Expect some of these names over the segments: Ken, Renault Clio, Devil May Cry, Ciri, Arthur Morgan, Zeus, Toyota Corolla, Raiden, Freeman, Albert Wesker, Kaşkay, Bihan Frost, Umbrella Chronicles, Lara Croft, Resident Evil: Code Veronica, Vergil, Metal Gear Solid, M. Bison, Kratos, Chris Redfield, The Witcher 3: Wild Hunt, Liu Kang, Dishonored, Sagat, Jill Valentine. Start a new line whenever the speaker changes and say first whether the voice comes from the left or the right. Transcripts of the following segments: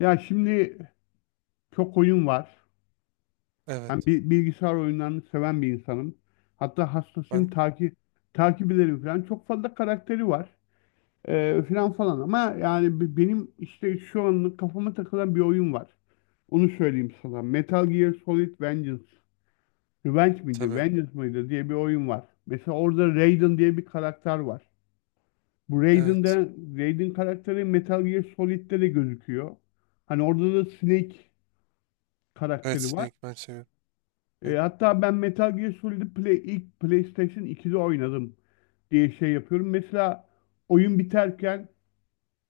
left: Ya şimdi çok oyun var. Ben
right: Evet.
left: bilgisayar oyunlarını seven bir insanım. Hatta hastasıyım
right: Ben
left: takip ederim falan. Çok fazla karakteri var. Falan falan ama yani benim işte şu anlık kafama takılan bir oyun var. Onu söyleyeyim sana. Metal Gear Solid Vengeance. Revenge miydi?
right: tabii.
left: Vengeance mıydı diye bir oyun var. Mesela orada Raiden diye bir karakter var. Bu
right: Evet.
left: Raiden'de Raiden karakteri Metal Gear Solid'de de gözüküyor. Hani orada da Snake
right: Evet,
left: karakteri var.
right: Snake ben seviyorum.
left: E,
right: Ben,
left: hatta ben Metal Gear Solid ilk PlayStation 2'de oynadım diye şey yapıyorum. Mesela oyun biterken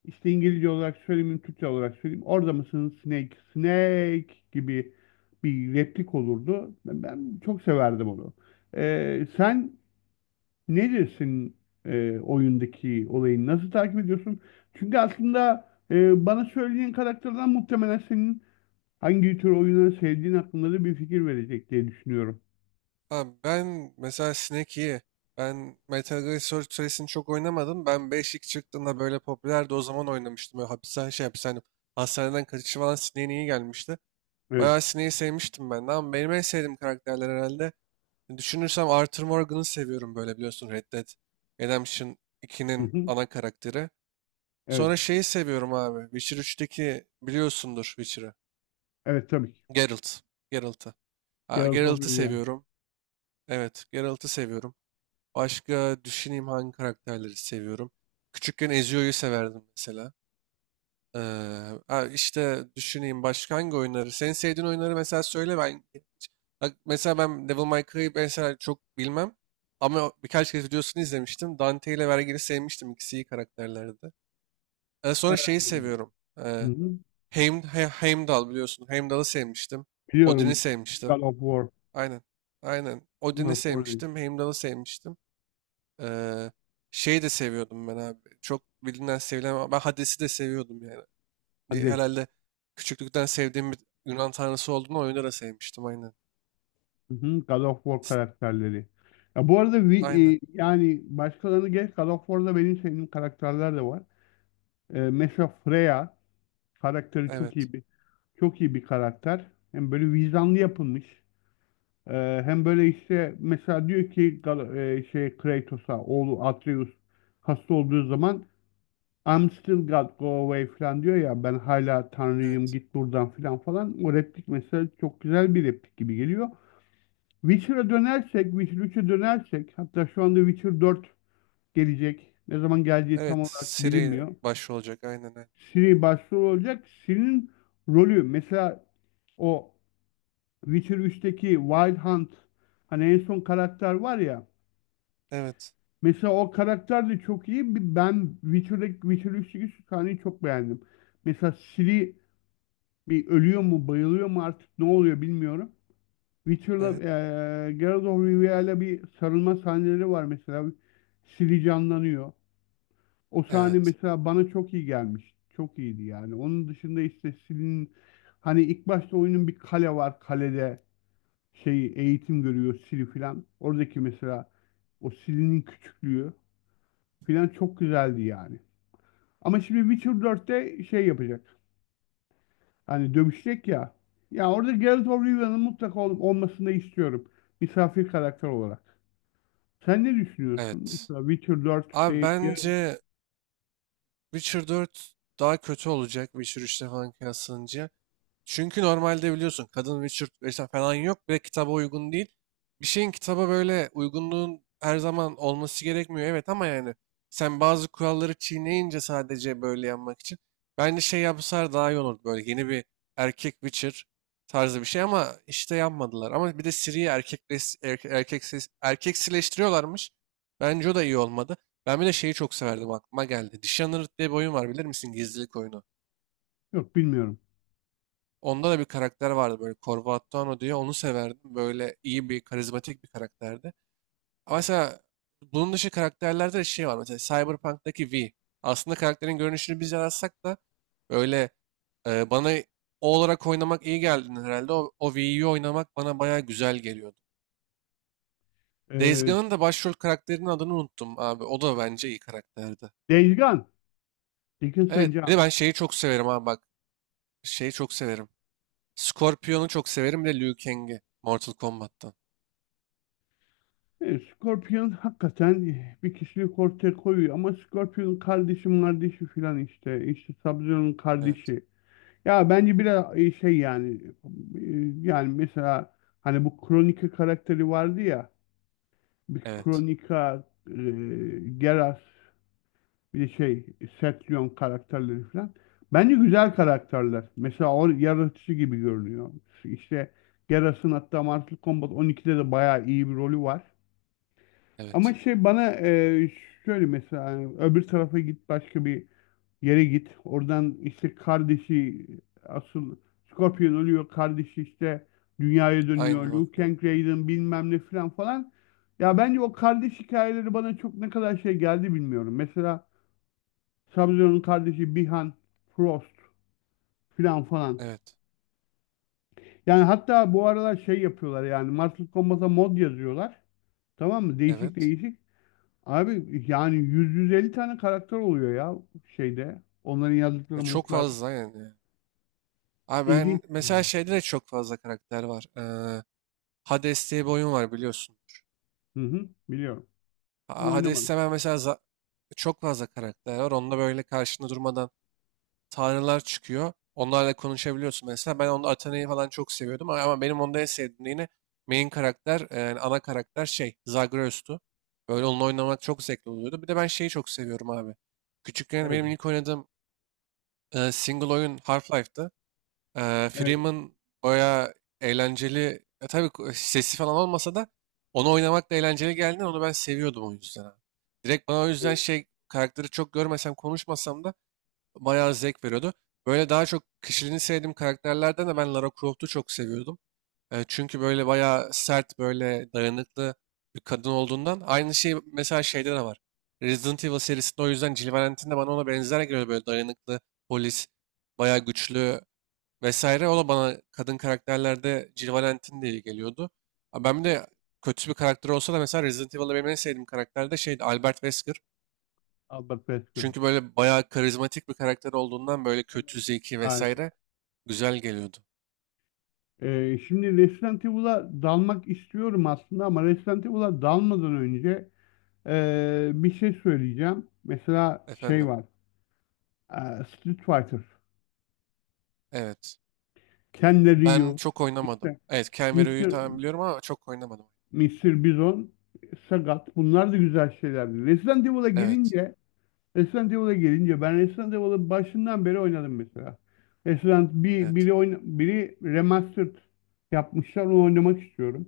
left: işte İngilizce olarak söyleyeyim, Türkçe olarak söyleyeyim. Orada mısın Snake, Snake gibi bir replik olurdu. Ben çok severdim onu. Sen ne dersin, oyundaki olayı nasıl takip ediyorsun? Çünkü aslında bana söylediğin karakterden muhtemelen senin hangi tür oyunları sevdiğin hakkında da bir fikir verecek diye düşünüyorum.
right: abi ben mesela Snake iyi. Ben Metal Gear Solid serisini çok oynamadım. Ben 5 ilk çıktığında böyle popülerdi, o zaman oynamıştım. Böyle hapishane. Hastaneden kaçışı falan Snake'in iyi gelmişti.
left: Evet.
right: Bayağı Snake'i sevmiştim ben de. Ama benim en sevdiğim karakterler herhalde. Düşünürsem Arthur Morgan'ı seviyorum, böyle biliyorsun, Red Dead Redemption 2'nin ana karakteri. Sonra
left: Evet.
right: şeyi seviyorum abi. Witcher üçteki, biliyorsundur Witcher'ı.
left: Evet, tabii ki.
right: Geralt. Geralt'ı. Ha,
left: Geralt of
right: Geralt'ı
left: Rivia.
right: seviyorum. Evet, Geralt'ı seviyorum. Başka düşüneyim hangi karakterleri seviyorum. Küçükken Ezio'yu severdim mesela. Ee, ha, işte düşüneyim başka hangi oyunları. Senin sevdiğin oyunları mesela söyle ben. Bak, mesela ben Devil May Cry'ı mesela çok bilmem. Ama birkaç kez videosunu izlemiştim. Dante ile Vergil'i sevmiştim. İkisi iyi karakterlerdi. Sonra
left: Ee,
right: şeyi seviyorum.
left: hı hı.
right: Heimdall biliyorsun. Heimdall'ı sevmiştim. Odin'i
left: Biliyorum.
right: sevmiştim.
left: God of War.
right: Aynen. Aynen.
left: God
right: Odin'i
left: of War değil.
right: sevmiştim. Heimdall'ı sevmiştim. Ee, Şeyi de seviyordum ben abi. Çok bilinen sevilen, ama ben Hades'i de seviyordum yani.
left: Hades.
right: Herhalde küçüklükten sevdiğim bir Yunan tanrısı olduğunu oyunda da sevmiştim. Aynen.
left: Hı hı. God of War
right: S-
left: karakterleri. Ya bu arada
right: Aynen.
left: yani başkalarını geç, God of War'da benim sevdiğim karakterler de var. Mesela Freya karakteri çok
right: Evet.
left: iyi bir çok iyi bir karakter. Hem böyle vicdanlı yapılmış. E, hem böyle işte mesela diyor ki şey Kratos'a, oğlu Atreus hasta olduğu zaman "I'm still God, go away" falan diyor ya, ben hala Tanrıyım
right: Evet.
left: git buradan falan falan. O replik mesela çok güzel bir replik gibi geliyor. Witcher'a dönersek, Witcher 3'e dönersek, hatta şu anda Witcher 4 gelecek. Ne zaman geleceği
right: Evet.
left: tam olarak
right: Siri
left: bilinmiyor.
right: baş olacak. Aynen, aynen.
left: Ciri başrol olacak. Ciri'nin rolü mesela o Witcher 3'teki Wild Hunt, hani en son karakter var ya.
right: Evet.
left: Mesela o karakter de çok iyi. Ben Witcher'daki Witcher 3'teki şu sahneyi çok beğendim. Mesela Ciri bir ölüyor mu, bayılıyor mu artık ne oluyor bilmiyorum. Witcher'la
right: Evet.
left: Geralt of Rivia'yla bir sarılma sahneleri var mesela. Ciri canlanıyor. O sahne
right: Evet.
left: mesela bana çok iyi gelmiş. Çok iyiydi yani. Onun dışında işte Ciri'nin, hani ilk başta oyunun bir kale var. Kalede şey eğitim görüyor Ciri filan. Oradaki mesela o Ciri'nin küçüklüğü filan çok güzeldi yani. Ama şimdi Witcher 4'te şey yapacak. Hani dövüşecek ya. Ya orada Geralt of Rivia'nın mutlaka olmasını istiyorum. Misafir karakter olarak. Sen ne düşünüyorsun?
right: Evet.
left: Mesela Witcher 4
right: Abi,
left: değil. Geralt-
right: bence Witcher 4 daha kötü olacak Witcher 3'te falan kıyaslanınca. Çünkü normalde biliyorsun, kadın Witcher vesaire falan yok. Bir de kitaba uygun değil. Bir şeyin kitaba böyle uygunluğun her zaman olması gerekmiyor, evet, ama yani sen bazı kuralları çiğneyince sadece böyle yanmak için. Bence şey yapsalar daha iyi olur. Böyle yeni bir erkek Witcher tarzı bir şey, ama işte yapmadılar. Ama bir de Ciri'yi erkek, erkek, erkeksileştiriyorlarmış. Bence o da iyi olmadı. Ben bir de şeyi çok severdim, aklıma geldi. Dishonored diye bir oyun var, bilir misin? Gizlilik oyunu.
left: Yok, bilmiyorum.
right: Onda da bir karakter vardı böyle, Corvatano diye. Onu severdim. Böyle iyi bir, karizmatik bir karakterdi. Ama
left: Evet.
right: mesela bunun dışı karakterlerde de şey var. Mesela Cyberpunk'taki V. Aslında karakterin görünüşünü biz yaratsak da böyle, bana o olarak oynamak iyi geldi herhalde. O V'yi oynamak bana baya güzel geliyordu. Days
left: Ee,
right: Gone'ın da başrol karakterinin adını unuttum abi. O da bence iyi karakterdi.
left: Days Gone. Dickens
right: Evet.
left: and
right: Bir de
left: John.
right: ben şeyi çok severim abi, bak. Şeyi çok severim. Scorpion'u çok severim. Bir de Liu Kang'i. Mortal Kombat'tan.
left: Scorpion hakikaten bir kişilik ortaya koyuyor ama Scorpion'un kardeşi filan işte. İşte Sub-Zero'nun
right: Evet.
left: kardeşi. Ya bence biraz şey, yani e, yani mesela, hani bu Kronika karakteri vardı ya, bir
right: Evet.
left: Kronika, Geralt, bir de şey Setlion karakterleri falan. Bence güzel karakterler. Mesela o yaratıcı gibi görünüyor. İşte Geras'ın hatta Mortal Kombat 12'de de bayağı iyi bir rolü var. Ama
right: Evet.
left: şey bana şöyle mesela, hani öbür tarafa git, başka bir yere git. Oradan işte kardeşi asıl Scorpion ölüyor. Kardeşi işte dünyaya
right: Aynen
left: dönüyor.
right: o.
left: Liu Kang, Raiden, bilmem ne, filan falan. Ya bence o kardeş hikayeleri bana çok ne kadar şey geldi bilmiyorum. Mesela Sub-Zero'nun kardeşi Bihan, Frost, filan falan.
right: Evet.
left: Yani hatta bu aralar şey yapıyorlar, yani Mortal Kombat'a mod yazıyorlar. Tamam mı? Değişik
right: Evet.
left: değişik. Abi yani 100-150 tane karakter oluyor ya şeyde. Onların
right: Ya
left: yazdıkları
right: çok
left: modlar.
right: fazla yani. Abi,
left: İlginç.
right: ben mesela şeyde de çok fazla karakter var. Hades diye bir oyun var, biliyorsundur.
left: Hı hı, biliyorum. Ama oynamadım.
right: Hades'te ben mesela çok fazla karakter var. Onda böyle karşında durmadan tanrılar çıkıyor. Onlarla konuşabiliyorsun mesela. Ben onda Athena'yı falan çok seviyordum. Ama benim onda en sevdiğim yine main karakter, yani ana karakter, şey, Zagreus'tu. Böyle onunla oynamak çok zevkli oluyordu. Bir de ben şeyi çok seviyorum abi. Küçükken
left: Evet,
right: benim ilk oynadığım, single oyun Half-Life'dı.
left: evet,
right: Freeman baya eğlenceli. Ya tabii sesi falan olmasa da onu oynamak da eğlenceli geldi. Onu ben seviyordum o yüzden abi. Direkt bana o yüzden
left: evet.
right: şey karakteri çok görmesem konuşmasam da bayağı zevk veriyordu. Böyle daha çok kişiliğini sevdiğim karakterlerden de ben Lara Croft'u çok seviyordum. Çünkü böyle bayağı sert, böyle dayanıklı bir kadın olduğundan. Aynı şey mesela şeyde de var. Resident Evil serisinde o yüzden Jill Valentine de bana ona benzer geliyor. Böyle dayanıklı, polis, bayağı güçlü vesaire. O da bana kadın karakterlerde Jill Valentine diye geliyordu. Ha, ben bir de kötü bir karakter olsa da, mesela Resident Evil'da benim en sevdiğim karakter de şeydi, Albert Wesker.
left: Albert Wesker.
right: Çünkü böyle bayağı karizmatik bir karakter olduğundan, böyle kötü, zeki
left: Harika.
right: vesaire, güzel geliyordu.
left: Şimdi Resident Evil'a dalmak istiyorum aslında, ama Resident Evil'a dalmadan önce bir şey söyleyeceğim. Mesela şey
right: Efendim.
left: var. Street Fighter.
right: Evet.
left: Ken de
right: Ben
left: Ryu.
right: çok oynamadım.
left: işte
right: Evet, Ken ve Ryu'yu
left: Mr.
right: tamam biliyorum, ama çok oynamadım.
left: Mr. Bison. Sagat. Bunlar da güzel şeylerdi. Resident Evil'a
right: Evet.
left: gelince Resident Evil'a gelince ben Resident Evil'ı başından beri oynadım mesela. Resident bir
right: Evet.
left: biri oyna, biri remastered yapmışlar, onu oynamak istiyorum.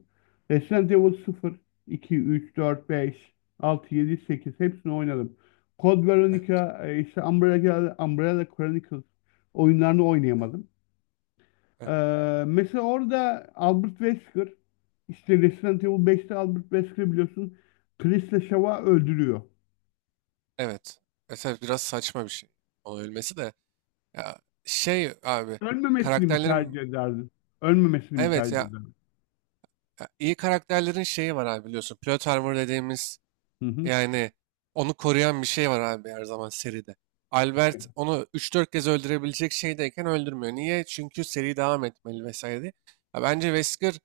left: Resident Evil 0, 2, 3, 4, 5, 6, 7, 8 hepsini oynadım. Code
right: Evet.
left: Veronica, işte Umbrella, Umbrella Chronicles oyunlarını
right: Evet.
left: oynayamadım.
right: Evet.
left: Ee, mesela orada Albert Wesker, işte Resident Evil 5'te Albert Wesker biliyorsun, Chris ile Shaw'a öldürüyor.
right: Evet. Mesela biraz saçma bir şey. Onun ölmesi de. Ya, şey abi.
left: Ölmemesini mi tercih
right: Karakterlerin,
left: ederdin? Ölmemesini mi
right: evet
left: tercih
right: ya,
left: ederdin?
right: ya iyi karakterlerin şeyi var abi, biliyorsun. Plot armor dediğimiz.
left: Hı hı.
right: Yani onu koruyan bir şey var abi, her zaman seride.
left: Evet.
right: Albert onu üç dört kez öldürebilecek şeydeyken öldürmüyor. Niye? Çünkü seri devam etmeli vesaire diye. Ya bence Wesker,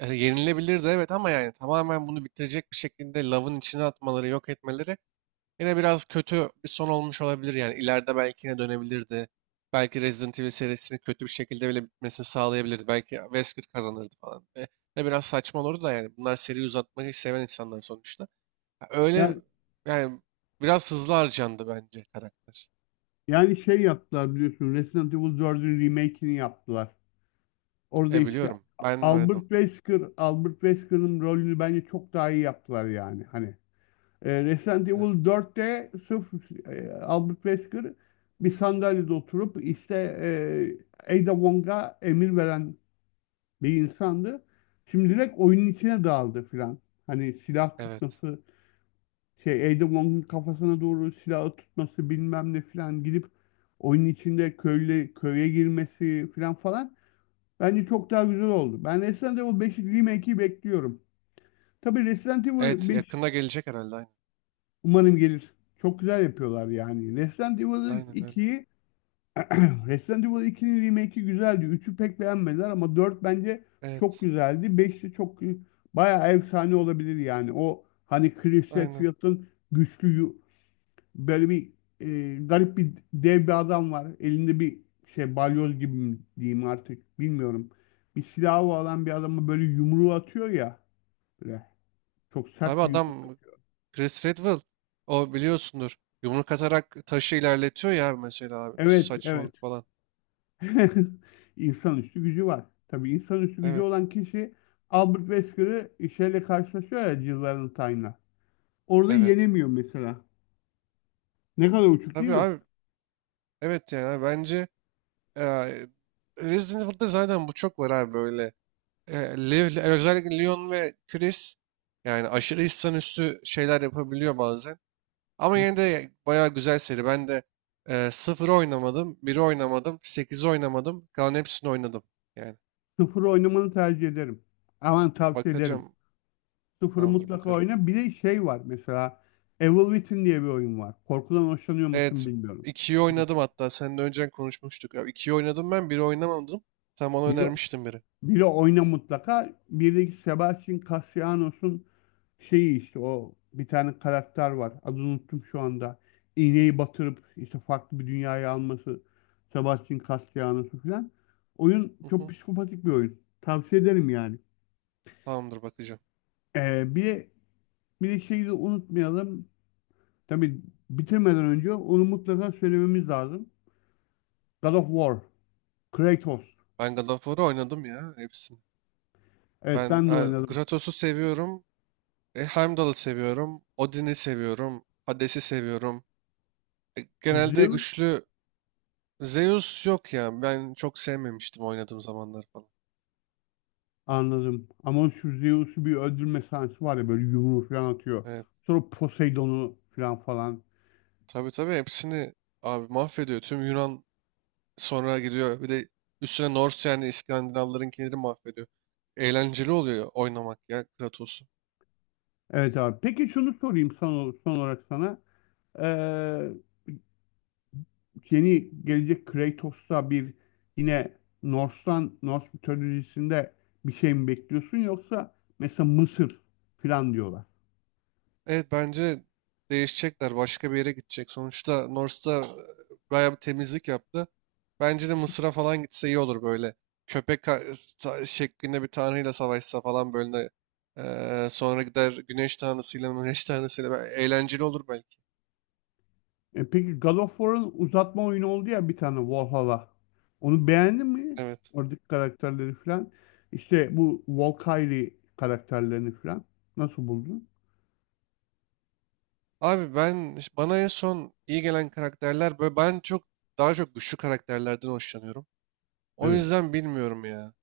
right: yenilebilirdi, evet, ama yani tamamen bunu bitirecek bir şekilde Love'ın içine atmaları, yok etmeleri yine biraz kötü bir son olmuş olabilir. Yani ileride belki yine dönebilirdi. Belki Resident Evil serisini kötü bir şekilde bile bitmesini sağlayabilirdi. Belki Wesker kazanırdı falan. Ne biraz saçma olurdu da, yani bunlar seri uzatmayı seven insanlar sonuçta. Öyle
left: Yani,
right: yani, biraz hızlı harcandı bence karakter.
left: yani şey yaptılar biliyorsun, Resident Evil 4'ün remake'ini yaptılar. Orada
right: E,
left: işte
right: biliyorum. Ben oynadım.
left: Albert Wesker'ın rolünü bence çok daha iyi yaptılar yani. Hani Resident
right: Evet.
left: Evil 4'te sırf Albert Wesker bir sandalyede oturup, işte Ada Wong'a emir veren bir insandı. Şimdi direkt oyunun içine dağıldı filan. Hani silah
right: Evet.
left: tutması, şey Ada Wong'un kafasına doğru silahı tutması, bilmem ne filan, gidip oyunun içinde köyle köye girmesi filan falan, bence çok daha güzel oldu. Ben Resident Evil 5 remake'i bekliyorum. Tabii Resident Evil
right: Evet,
left: 5,
right: yakında gelecek herhalde, aynen.
left: umarım gelir. Çok güzel yapıyorlar yani. Resident Evil
right: Aynen öyle.
left: 2'yi Resident Evil 2'nin remake'i güzeldi. Üçü pek beğenmediler ama 4 bence çok
right: Evet.
left: güzeldi. Beş de çok, bayağı efsane olabilir yani. O hani Chris
right: Aynen.
left: Redfield'ın güçlü yu- Böyle bir garip bir dev bir adam var. Elinde bir şey balyoz gibi mi diyeyim artık bilmiyorum. Bir silahı olan bir adama böyle yumruğu atıyor ya. Böyle çok
right: Abi,
left: sert bir yumruğu.
right: adam Chris Redwell, o biliyorsundur. Yumruk atarak taşı ilerletiyor ya mesela abi. Nasıl
left: Evet, evet.
right: saçmalık falan.
left: İnsanüstü gücü var. Tabii insanüstü gücü
right: Evet.
left: olan kişi Albert Wesker'ı şeyle karşılaşıyor ya, Jill Valentine'la. Orada
right: Evet.
left: yenemiyor mesela. Ne kadar uçuk değil
right: Tabii
left: mi?
right: abi. Evet yani abi, bence e, Resident Evil'da zaten bu çok var abi, böyle. Özellikle Leon ve Chris, yani aşırı hissan üstü şeyler yapabiliyor bazen. Ama yine de bayağı güzel seri. Ben de sıfırı oynamadım, biri oynamadım, sekizi oynamadım. Kalan hepsini oynadım. Yani
left: Sıfır oynamanı tercih ederim. Aman, tavsiye ederim.
right: bakacağım.
left: Sıfırı
right: Tamamdır,
left: mutlaka
right: bakarım.
left: oyna. Bir de şey var mesela, Evil Within diye bir oyun var. Korkudan hoşlanıyor musun
right: Evet.
left: bilmiyorum.
right: ikiyi oynadım hatta. Seninle önceden konuşmuştuk. Ya 2'yi oynadım ben, biri oynamadım. Tam ona
left: Biri,
right: önermiştin, biri.
left: biri oyna mutlaka. Birdeki Sebastian Castellanos'un şeyi, işte o bir tane karakter var. Adını unuttum şu anda. İğneyi batırıp işte farklı bir dünyaya alması Sebastian Castellanos'u falan. Oyun
right: Hı
left: çok
right: hı.
left: psikopatik bir oyun. Tavsiye ederim yani.
right: Tamamdır, bakacağım.
left: Ee, bir de, bir de şeyi de unutmayalım. Tabii bitirmeden önce onu mutlaka söylememiz lazım. God of War. Kratos.
right: Ben God of War'ı oynadım ya, hepsini.
left: Evet,
right: Ben
left: ben de oynadım.
right: Kratos'u seviyorum. Heimdall'ı seviyorum. Odin'i seviyorum. Hades'i seviyorum. Genelde
left: Zeus,
right: güçlü. Zeus yok ya. Ben çok sevmemiştim oynadığım zamanlar falan.
left: anladım. Ama şu Zeus'u bir öldürme sahnesi var ya, böyle yumruğu falan atıyor.
right: Evet.
left: Sonra Poseidon'u falan falan.
right: Tabii tabii, hepsini abi mahvediyor. Tüm Yunan, sonra gidiyor. Bir de üstüne Norse, yani İskandinavların, kendini mahvediyor. Eğlenceli oluyor oynamak ya Kratos'u.
left: Evet, abi. Peki şunu sorayım, son olarak sana. Ee, yeni gelecek Kratos'ta bir, yine Norse'tan, Norse mitolojisinde bir şey mi bekliyorsun, yoksa mesela Mısır falan diyorlar.
right: Evet, bence değişecekler. Başka bir yere gidecek. Sonuçta North'ta bayağı bir temizlik yaptı. Bence de Mısır'a falan gitse iyi olur böyle. Şeklinde bir tanrıyla savaşsa falan böyle. Sonra gider güneş tanrısıyla. Eğlenceli olur belki.
left: Peki God of War'ın uzatma oyunu oldu ya, bir tane Valhalla. Onu beğendin mi?
right: Evet.
left: Oradaki karakterleri falan. İşte bu Valkyrie karakterlerini falan. Nasıl buldun?
right: Abi, ben, bana en son iyi gelen karakterler böyle, ben çok daha çok güçlü karakterlerden hoşlanıyorum. O
left: Evet.
right: yüzden bilmiyorum ya.